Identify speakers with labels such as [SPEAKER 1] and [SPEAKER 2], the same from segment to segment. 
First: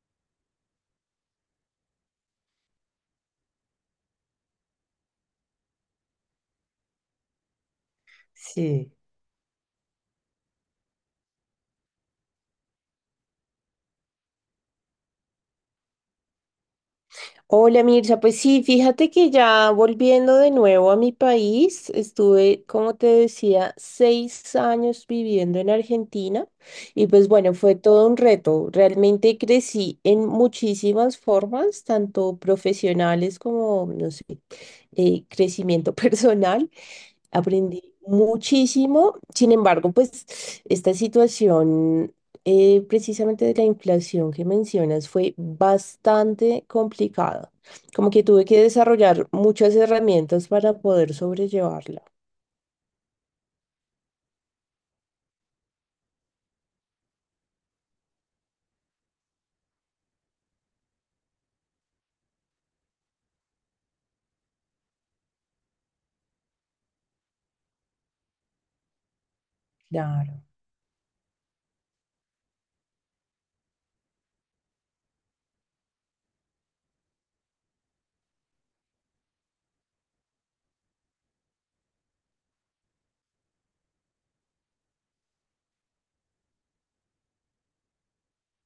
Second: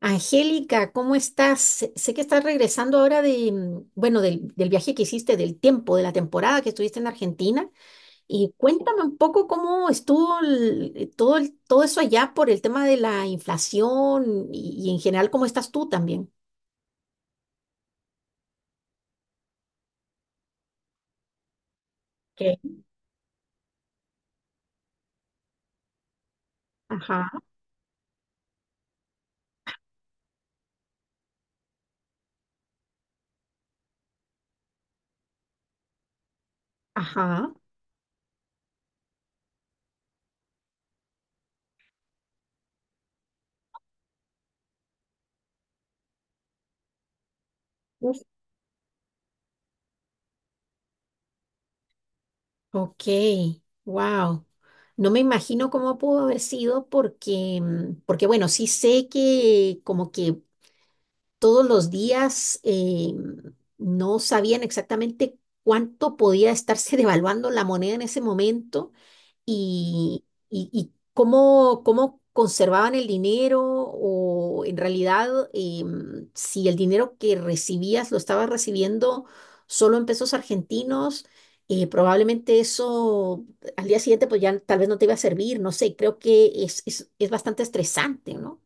[SPEAKER 1] Angélica, ¿cómo estás? Sé que estás regresando ahora de, mm, bueno, del, del viaje que hiciste, del tiempo, de la temporada que estuviste en Argentina. Y
[SPEAKER 2] Sí.
[SPEAKER 1] cuéntame un poco cómo estuvo todo eso allá por el tema de la inflación y en general cómo estás tú también.
[SPEAKER 2] Hola Mircha, pues sí, fíjate que ya volviendo de nuevo a mi país, estuve,
[SPEAKER 1] Ok.
[SPEAKER 2] como te decía, 6 años viviendo en Argentina y pues
[SPEAKER 1] Ajá,
[SPEAKER 2] bueno, fue todo un reto. Realmente crecí en muchísimas formas, tanto profesionales como, no sé, crecimiento personal.
[SPEAKER 1] ajá.
[SPEAKER 2] Aprendí muchísimo, sin embargo, pues esta situación precisamente de la inflación que mencionas fue bastante complicada. Como
[SPEAKER 1] Uf.
[SPEAKER 2] que tuve que desarrollar muchas herramientas para poder sobrellevarla.
[SPEAKER 1] Ok, wow. No me imagino cómo pudo haber sido porque, porque bueno, sí sé que como que todos los días no sabían exactamente cuánto podía estarse devaluando la moneda en ese momento y,
[SPEAKER 2] Claro.
[SPEAKER 1] y cómo, cómo conservaban el dinero o en realidad si el dinero que recibías lo estabas recibiendo solo en pesos argentinos. Probablemente eso al día siguiente pues ya tal vez no te iba a servir, no sé, creo que es bastante estresante, ¿no?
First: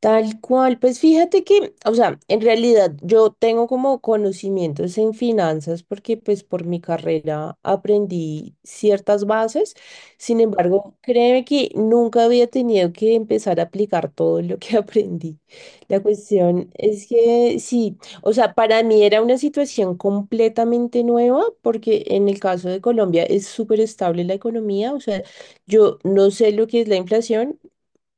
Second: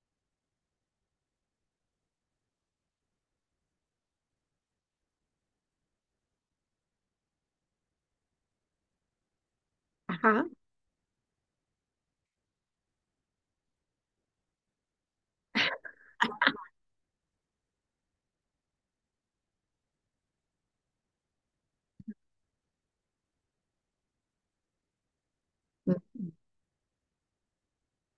[SPEAKER 2] Tal cual, pues fíjate que, o sea, en realidad yo tengo como conocimientos en finanzas porque pues por mi carrera aprendí ciertas bases. Sin
[SPEAKER 1] Ajá.
[SPEAKER 2] embargo, créeme que nunca había tenido que empezar a aplicar todo lo que aprendí. La cuestión es que sí, o sea, para mí era una situación completamente nueva porque en el caso de Colombia es súper estable la economía, o sea, yo no sé lo que es la inflación.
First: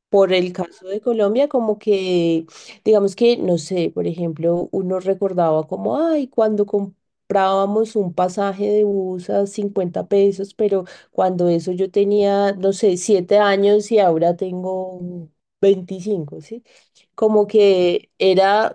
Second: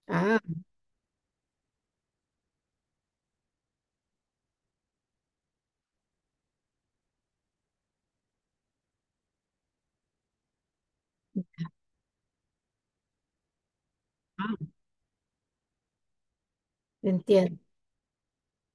[SPEAKER 2] Por
[SPEAKER 1] Ah,
[SPEAKER 2] el caso de Colombia, como que, digamos que, no sé, por ejemplo, uno recordaba como, ay, cuando comprábamos un pasaje de bus a 50 pesos, pero cuando eso yo tenía, no sé, 7 años y ahora tengo 25, ¿sí? Como
[SPEAKER 1] entiendo.
[SPEAKER 2] que era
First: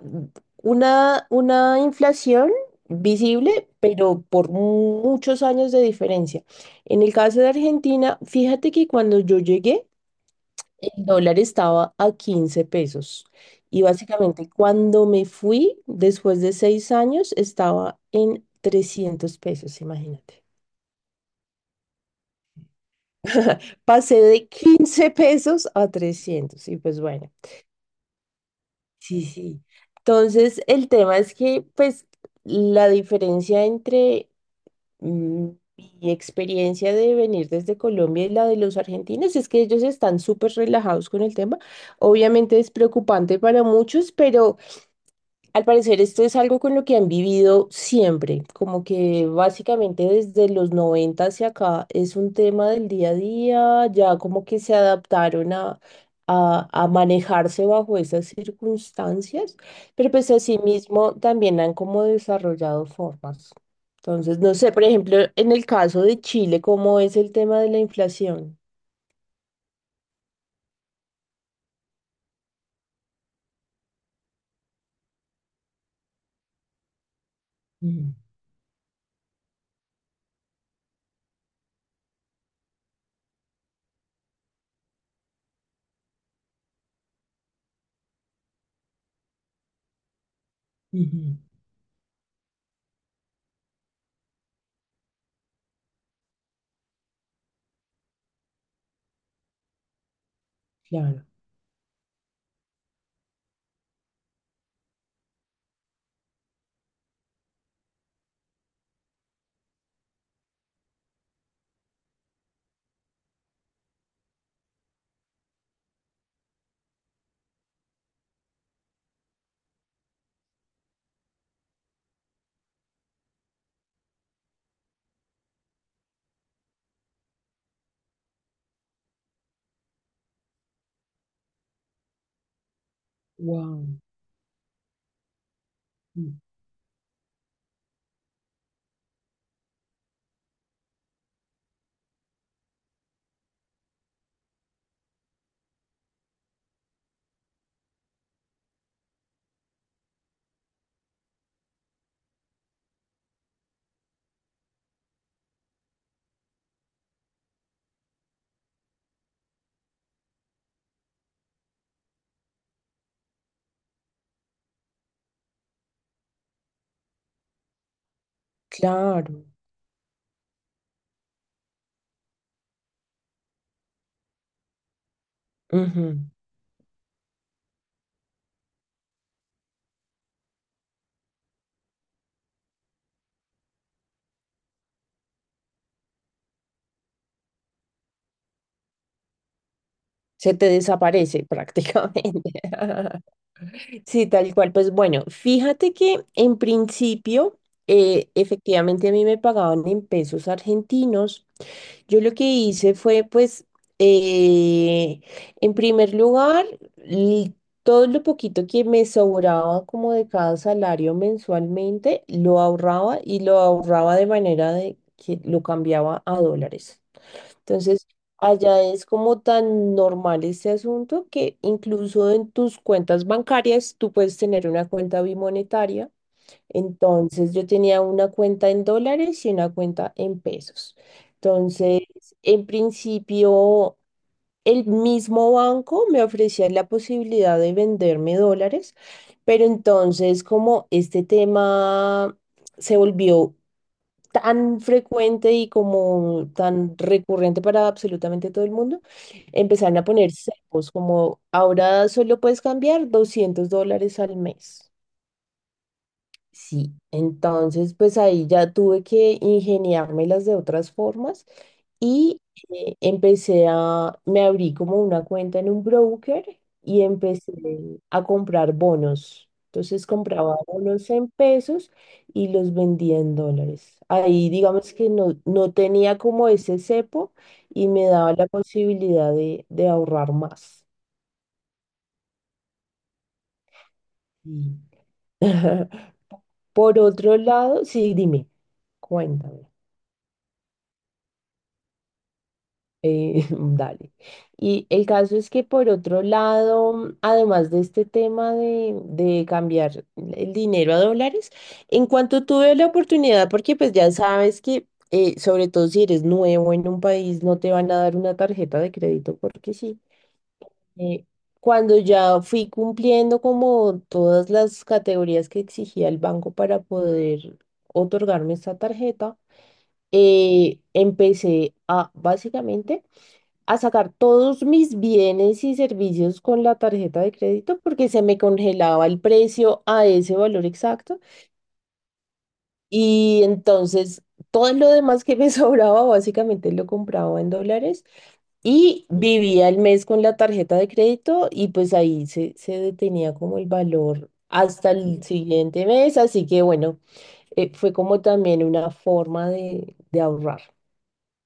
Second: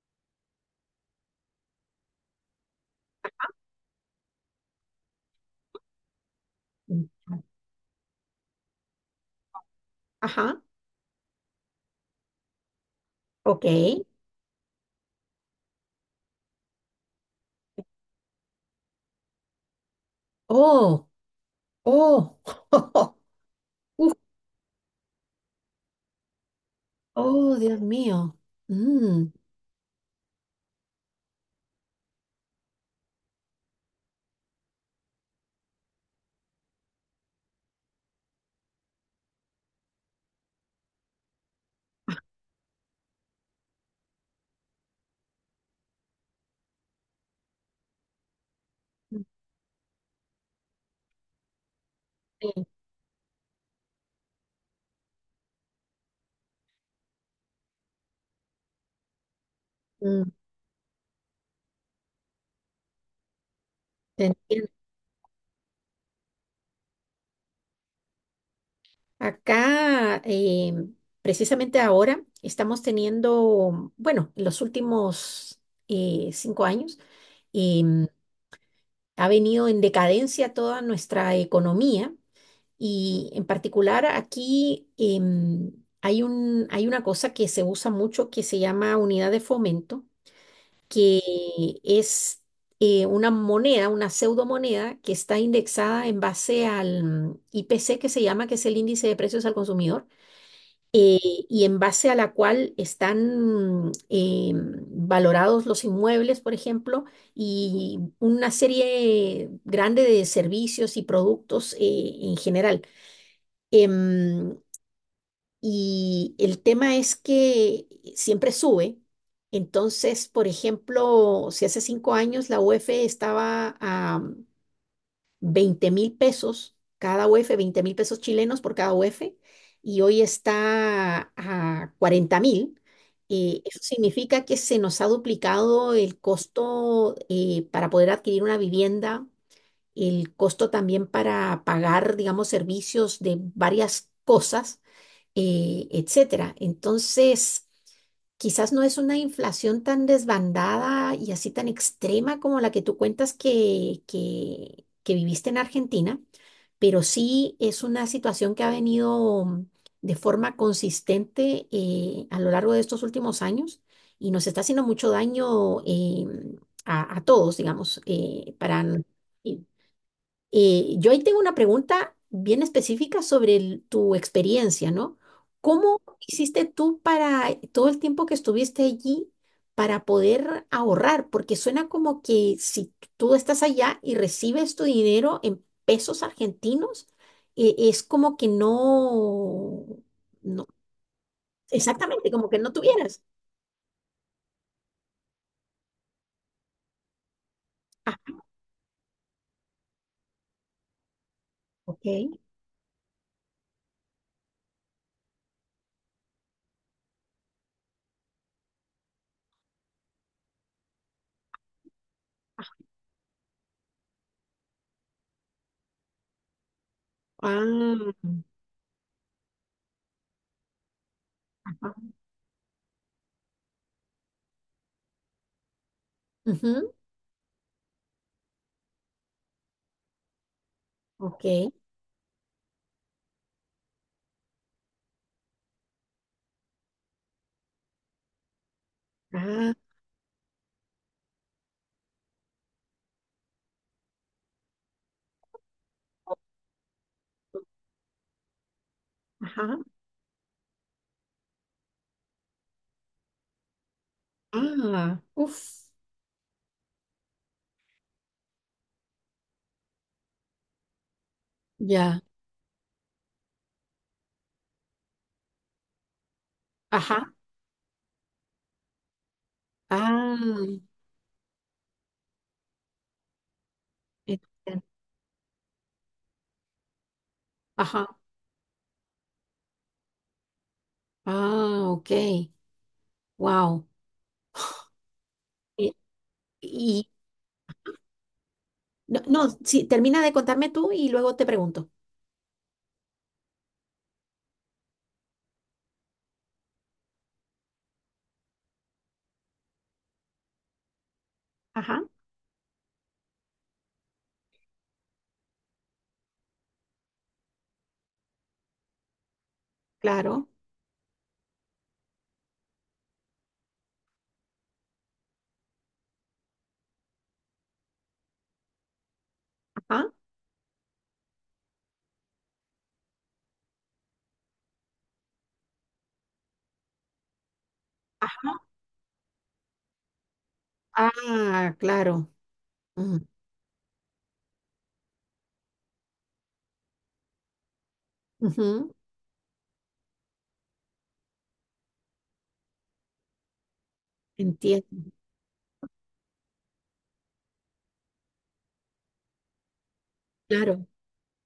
[SPEAKER 2] una inflación visible, pero por muchos años de diferencia. En el caso de Argentina, fíjate que cuando yo llegué,
[SPEAKER 1] Ajá,
[SPEAKER 2] el dólar estaba a 15 pesos
[SPEAKER 1] ok.
[SPEAKER 2] y básicamente cuando me fui, después de 6 años, estaba en 300 pesos, imagínate.
[SPEAKER 1] Oh, oh, Uf,
[SPEAKER 2] Pasé de 15 pesos a 300 y pues bueno,
[SPEAKER 1] oh, Dios mío.
[SPEAKER 2] sí,
[SPEAKER 1] Mm,
[SPEAKER 2] sí. Entonces, el tema es que pues la diferencia entre mm, mi experiencia de venir desde Colombia y la de los argentinos es que ellos están súper relajados con el tema. Obviamente es preocupante para muchos, pero al parecer esto es algo con lo que han vivido siempre, como que básicamente desde los 90 hacia acá es un
[SPEAKER 1] sí,
[SPEAKER 2] tema del día a día. Ya como que se adaptaron a, a manejarse bajo esas circunstancias, pero
[SPEAKER 1] mm,
[SPEAKER 2] pues asimismo también han como desarrollado formas.
[SPEAKER 1] te
[SPEAKER 2] Entonces, no
[SPEAKER 1] entiendo.
[SPEAKER 2] sé, por ejemplo, en el caso de Chile, ¿cómo es el tema de la inflación?
[SPEAKER 1] Acá, precisamente ahora, estamos teniendo, bueno, en los últimos 5 años, em,
[SPEAKER 2] Mm,
[SPEAKER 1] ha venido en decadencia toda nuestra economía. Y en particular aquí em, hay un, hay una cosa que se usa mucho que se llama unidad de fomento, que
[SPEAKER 2] ujú,
[SPEAKER 1] es una moneda, una pseudomoneda que está indexada en base al IPC que se llama, que es el índice de precios al consumidor, eh,
[SPEAKER 2] claro,
[SPEAKER 1] y en base a la cual están valorados los inmuebles, por ejemplo, y una serie grande de servicios y productos en general. Em, y el tema es que siempre sube. Entonces, por ejemplo, si hace 5 años la UF estaba a 20.000 pesos, cada UF, 20.000 pesos chilenos por cada UF, y hoy está a 40.000. Eso
[SPEAKER 2] wow.
[SPEAKER 1] significa que se nos ha duplicado el costo para poder adquirir una vivienda, el costo también para pagar, digamos, servicios de varias cosas etcétera. Entonces, quizás no es una inflación tan desbandada y así tan extrema como la que tú cuentas que viviste en Argentina, pero sí es una situación que ha venido de forma consistente a lo largo de estos últimos años y nos está haciendo mucho daño a todos, digamos, para...
[SPEAKER 2] Claro.
[SPEAKER 1] Sí. Yo ahí tengo una pregunta bien específica sobre tu experiencia, ¿no? ¿Cómo hiciste tú para todo el tiempo que estuviste allí para poder ahorrar? Porque suena como que si tú estás allá y recibes tu dinero en pesos argentinos, es como que no,
[SPEAKER 2] Se
[SPEAKER 1] no,
[SPEAKER 2] te desaparece
[SPEAKER 1] exactamente, como
[SPEAKER 2] prácticamente.
[SPEAKER 1] que no tuvieras.
[SPEAKER 2] Sí, tal cual. Pues bueno, fíjate que en principio,
[SPEAKER 1] Ah,
[SPEAKER 2] efectivamente a mí me pagaban en pesos argentinos.
[SPEAKER 1] ok.
[SPEAKER 2] Yo lo que hice fue, pues, eh, en primer lugar, l- todo lo poquito que me sobraba como de cada salario mensualmente, lo ahorraba, y lo ahorraba de manera de que lo cambiaba a dólares.
[SPEAKER 1] Ah,
[SPEAKER 2] Entonces, allá es como tan normal este asunto que
[SPEAKER 1] ajá.
[SPEAKER 2] incluso en tus cuentas bancarias tú puedes tener una cuenta bimonetaria.
[SPEAKER 1] Ujú,
[SPEAKER 2] Entonces, yo tenía una cuenta en dólares y una cuenta en pesos.
[SPEAKER 1] ok.
[SPEAKER 2] Entonces, en principio, el mismo banco me ofrecía la posibilidad de venderme dólares, pero
[SPEAKER 1] Ah,
[SPEAKER 2] entonces como este tema se volvió tan frecuente y como tan recurrente para absolutamente todo el mundo,
[SPEAKER 1] ajá.
[SPEAKER 2] empezaron a poner cepos, como ahora solo puedes cambiar 200 dólares al mes.
[SPEAKER 1] Ah, uff.
[SPEAKER 2] Sí, entonces pues ahí ya tuve que ingeniármelas de otras formas
[SPEAKER 1] Ya,
[SPEAKER 2] y me abrí como una cuenta en un broker y
[SPEAKER 1] ajá,
[SPEAKER 2] empecé, ujú, a comprar bonos. Entonces
[SPEAKER 1] ah,
[SPEAKER 2] compraba bonos en pesos y los vendía en dólares. Ahí
[SPEAKER 1] entiendo.
[SPEAKER 2] digamos que no, no tenía como ese cepo y
[SPEAKER 1] Ajá,
[SPEAKER 2] me daba la posibilidad de, ahorrar más.
[SPEAKER 1] ah, ok, wow.
[SPEAKER 2] Y-
[SPEAKER 1] Y,
[SPEAKER 2] Por
[SPEAKER 1] y-
[SPEAKER 2] otro lado, sí, dime,
[SPEAKER 1] no, no,
[SPEAKER 2] cuéntame.
[SPEAKER 1] sí, termina de contarme tú y luego te pregunto.
[SPEAKER 2] Dale. Y el caso es que por otro lado, además de este tema de cambiar el dinero a dólares,
[SPEAKER 1] Ajá,
[SPEAKER 2] en cuanto tuve la oportunidad, porque pues ya sabes que sobre todo si eres nuevo en un país, no te van a dar una tarjeta de crédito porque sí.
[SPEAKER 1] claro,
[SPEAKER 2] Eh, cuando ya fui cumpliendo como todas las categorías que exigía el banco para poder otorgarme esta tarjeta,
[SPEAKER 1] ajá,
[SPEAKER 2] empecé a básicamente a sacar todos mis bienes y servicios con la tarjeta de crédito porque se me
[SPEAKER 1] ajá,
[SPEAKER 2] congelaba el precio a ese valor exacto.
[SPEAKER 1] ah, claro, mm,
[SPEAKER 2] Y entonces todo lo demás que me sobraba básicamente lo compraba en dólares
[SPEAKER 1] ujú,
[SPEAKER 2] y vivía el mes con la tarjeta de crédito, y pues ahí se detenía como el valor hasta
[SPEAKER 1] entiendo,
[SPEAKER 2] el siguiente mes, así que bueno, fue como también una forma de ahorrar.
[SPEAKER 1] claro.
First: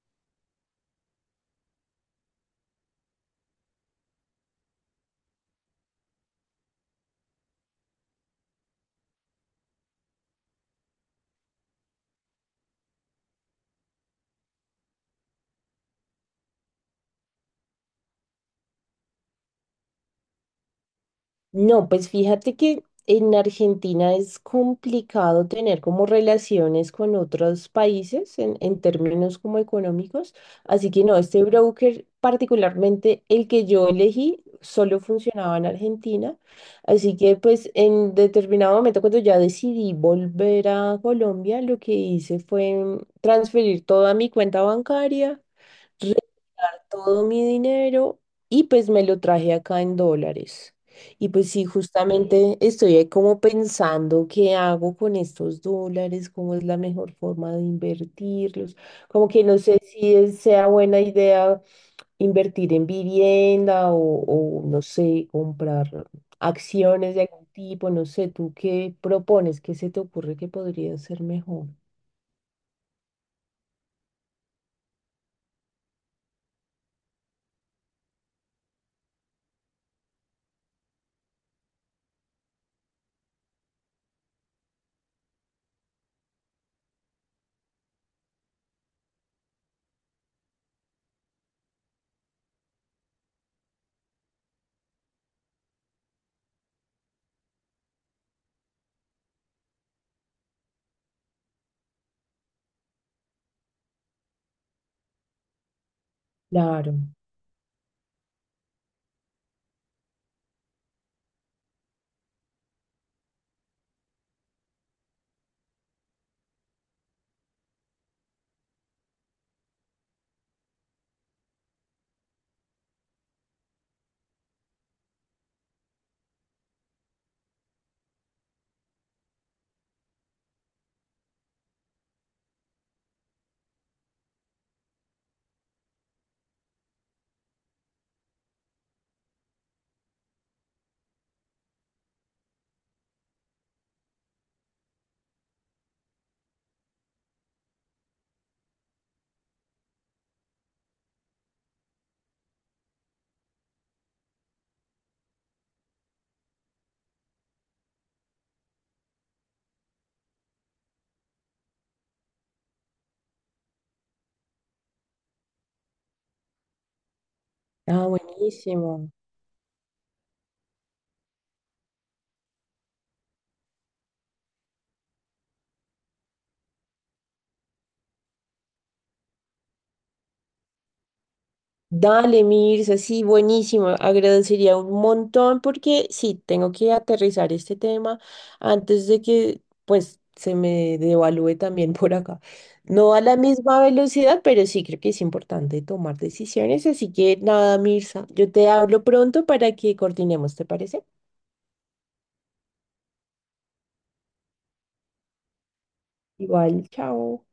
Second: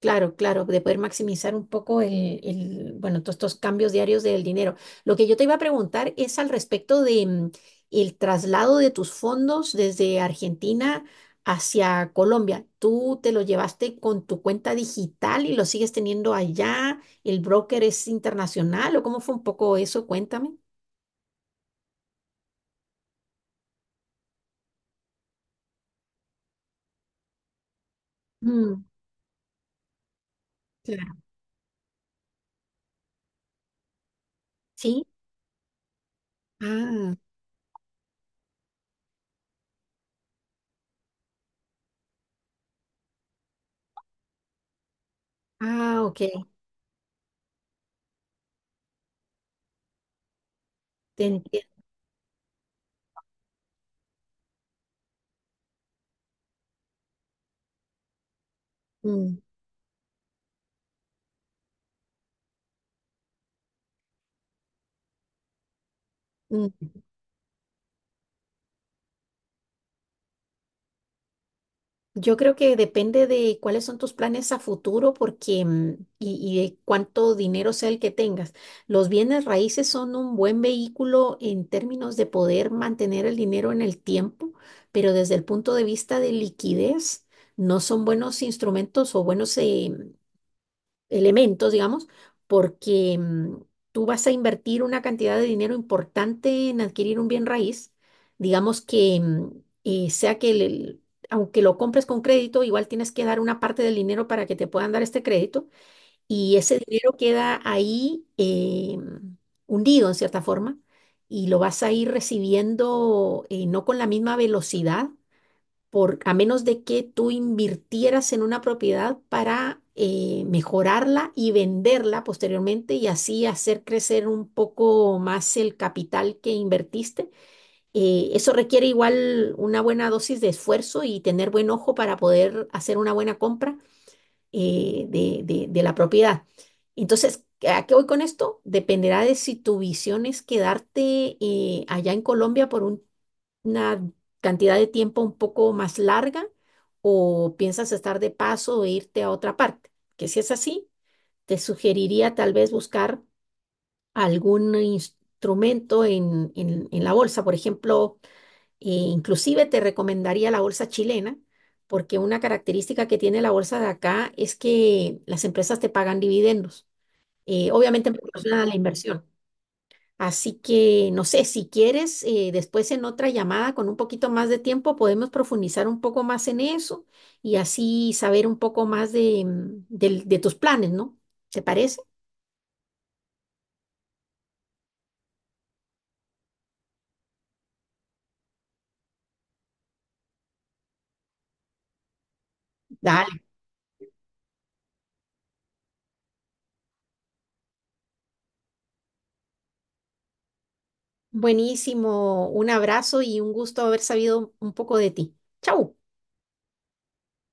[SPEAKER 1] Claro, claro, de poder maximizar un poco bueno, todos estos cambios diarios del dinero. Lo que yo te iba a preguntar es al respecto de el traslado de tus fondos desde Argentina hacia Colombia. ¿Tú te lo llevaste con tu cuenta digital y lo sigues teniendo allá? ¿El broker es internacional o cómo fue un poco eso? Cuéntame.
[SPEAKER 2] No, pues fíjate que en Argentina es complicado tener como relaciones con otros países en,
[SPEAKER 1] Mm,
[SPEAKER 2] términos como económicos, así que
[SPEAKER 1] claro.
[SPEAKER 2] no, este broker, particularmente el que yo elegí, solo
[SPEAKER 1] Sí.
[SPEAKER 2] funcionaba en Argentina,
[SPEAKER 1] Ah,
[SPEAKER 2] así que pues en determinado momento cuando ya decidí volver a Colombia, lo que hice fue transferir toda mi cuenta bancaria,
[SPEAKER 1] ah, ok.
[SPEAKER 2] todo mi dinero, y pues me lo traje acá en dólares.
[SPEAKER 1] Te
[SPEAKER 2] Y pues sí,
[SPEAKER 1] entiendo.
[SPEAKER 2] justamente estoy ahí como pensando qué hago con estos dólares, cómo es la mejor forma de invertirlos, como
[SPEAKER 1] Mm,
[SPEAKER 2] que no sé si sea buena idea invertir en vivienda o, no sé, comprar
[SPEAKER 1] mm.
[SPEAKER 2] acciones de algún tipo, no sé, ¿tú qué propones? ¿Qué se te ocurre que podría ser mejor?
[SPEAKER 1] Yo creo que depende de cuáles son tus planes a futuro porque, mm, y de cuánto dinero sea el que tengas. Los bienes raíces son un buen vehículo en términos de poder mantener el dinero en el tiempo, pero desde el punto de vista de liquidez, no son buenos instrumentos o buenos elementos, digamos, porque tú vas a invertir una cantidad de dinero importante en adquirir un bien raíz, digamos que sea que aunque lo compres con crédito, igual tienes que dar una parte del dinero para que te puedan dar este crédito y ese
[SPEAKER 2] Claro.
[SPEAKER 1] dinero queda ahí hundido en cierta forma y lo vas a ir recibiendo no con la misma velocidad por, a menos de que tú invirtieras en una propiedad para mejorarla y venderla posteriormente y así hacer crecer un poco más el capital que invertiste. Eso requiere igual una buena dosis de esfuerzo y tener buen ojo para poder hacer una buena compra de la propiedad. Entonces, ¿a qué voy con esto? Dependerá de si tu visión es quedarte allá en Colombia por un una cantidad de tiempo un poco más larga o piensas estar de paso o irte a otra parte. Que si es así, te sugeriría tal vez buscar algún instrumento en, en la bolsa. Por ejemplo, inclusive te recomendaría la bolsa chilena, porque una característica que tiene la bolsa de acá es que las empresas te pagan dividendos.
[SPEAKER 2] Ah,
[SPEAKER 1] Obviamente en proporción a la
[SPEAKER 2] buenísimo.
[SPEAKER 1] inversión. Así que, no sé, si quieres, después en otra llamada con un poquito más de tiempo podemos profundizar un poco más en eso y así saber un poco más de, de tus planes, ¿no? ¿Te parece?
[SPEAKER 2] Dale, Mirza, sí, buenísimo. Agradecería un montón porque sí, tengo que aterrizar este tema antes de que pues se me devalúe también por acá. No a la
[SPEAKER 1] Dale.
[SPEAKER 2] misma velocidad, pero sí creo que es importante tomar decisiones. Así que nada, Mirza, yo te hablo pronto para que coordinemos, ¿te parece?
[SPEAKER 1] Buenísimo. Un abrazo y un gusto haber sabido un poco de ti. Chau.
[SPEAKER 2] Igual, chao.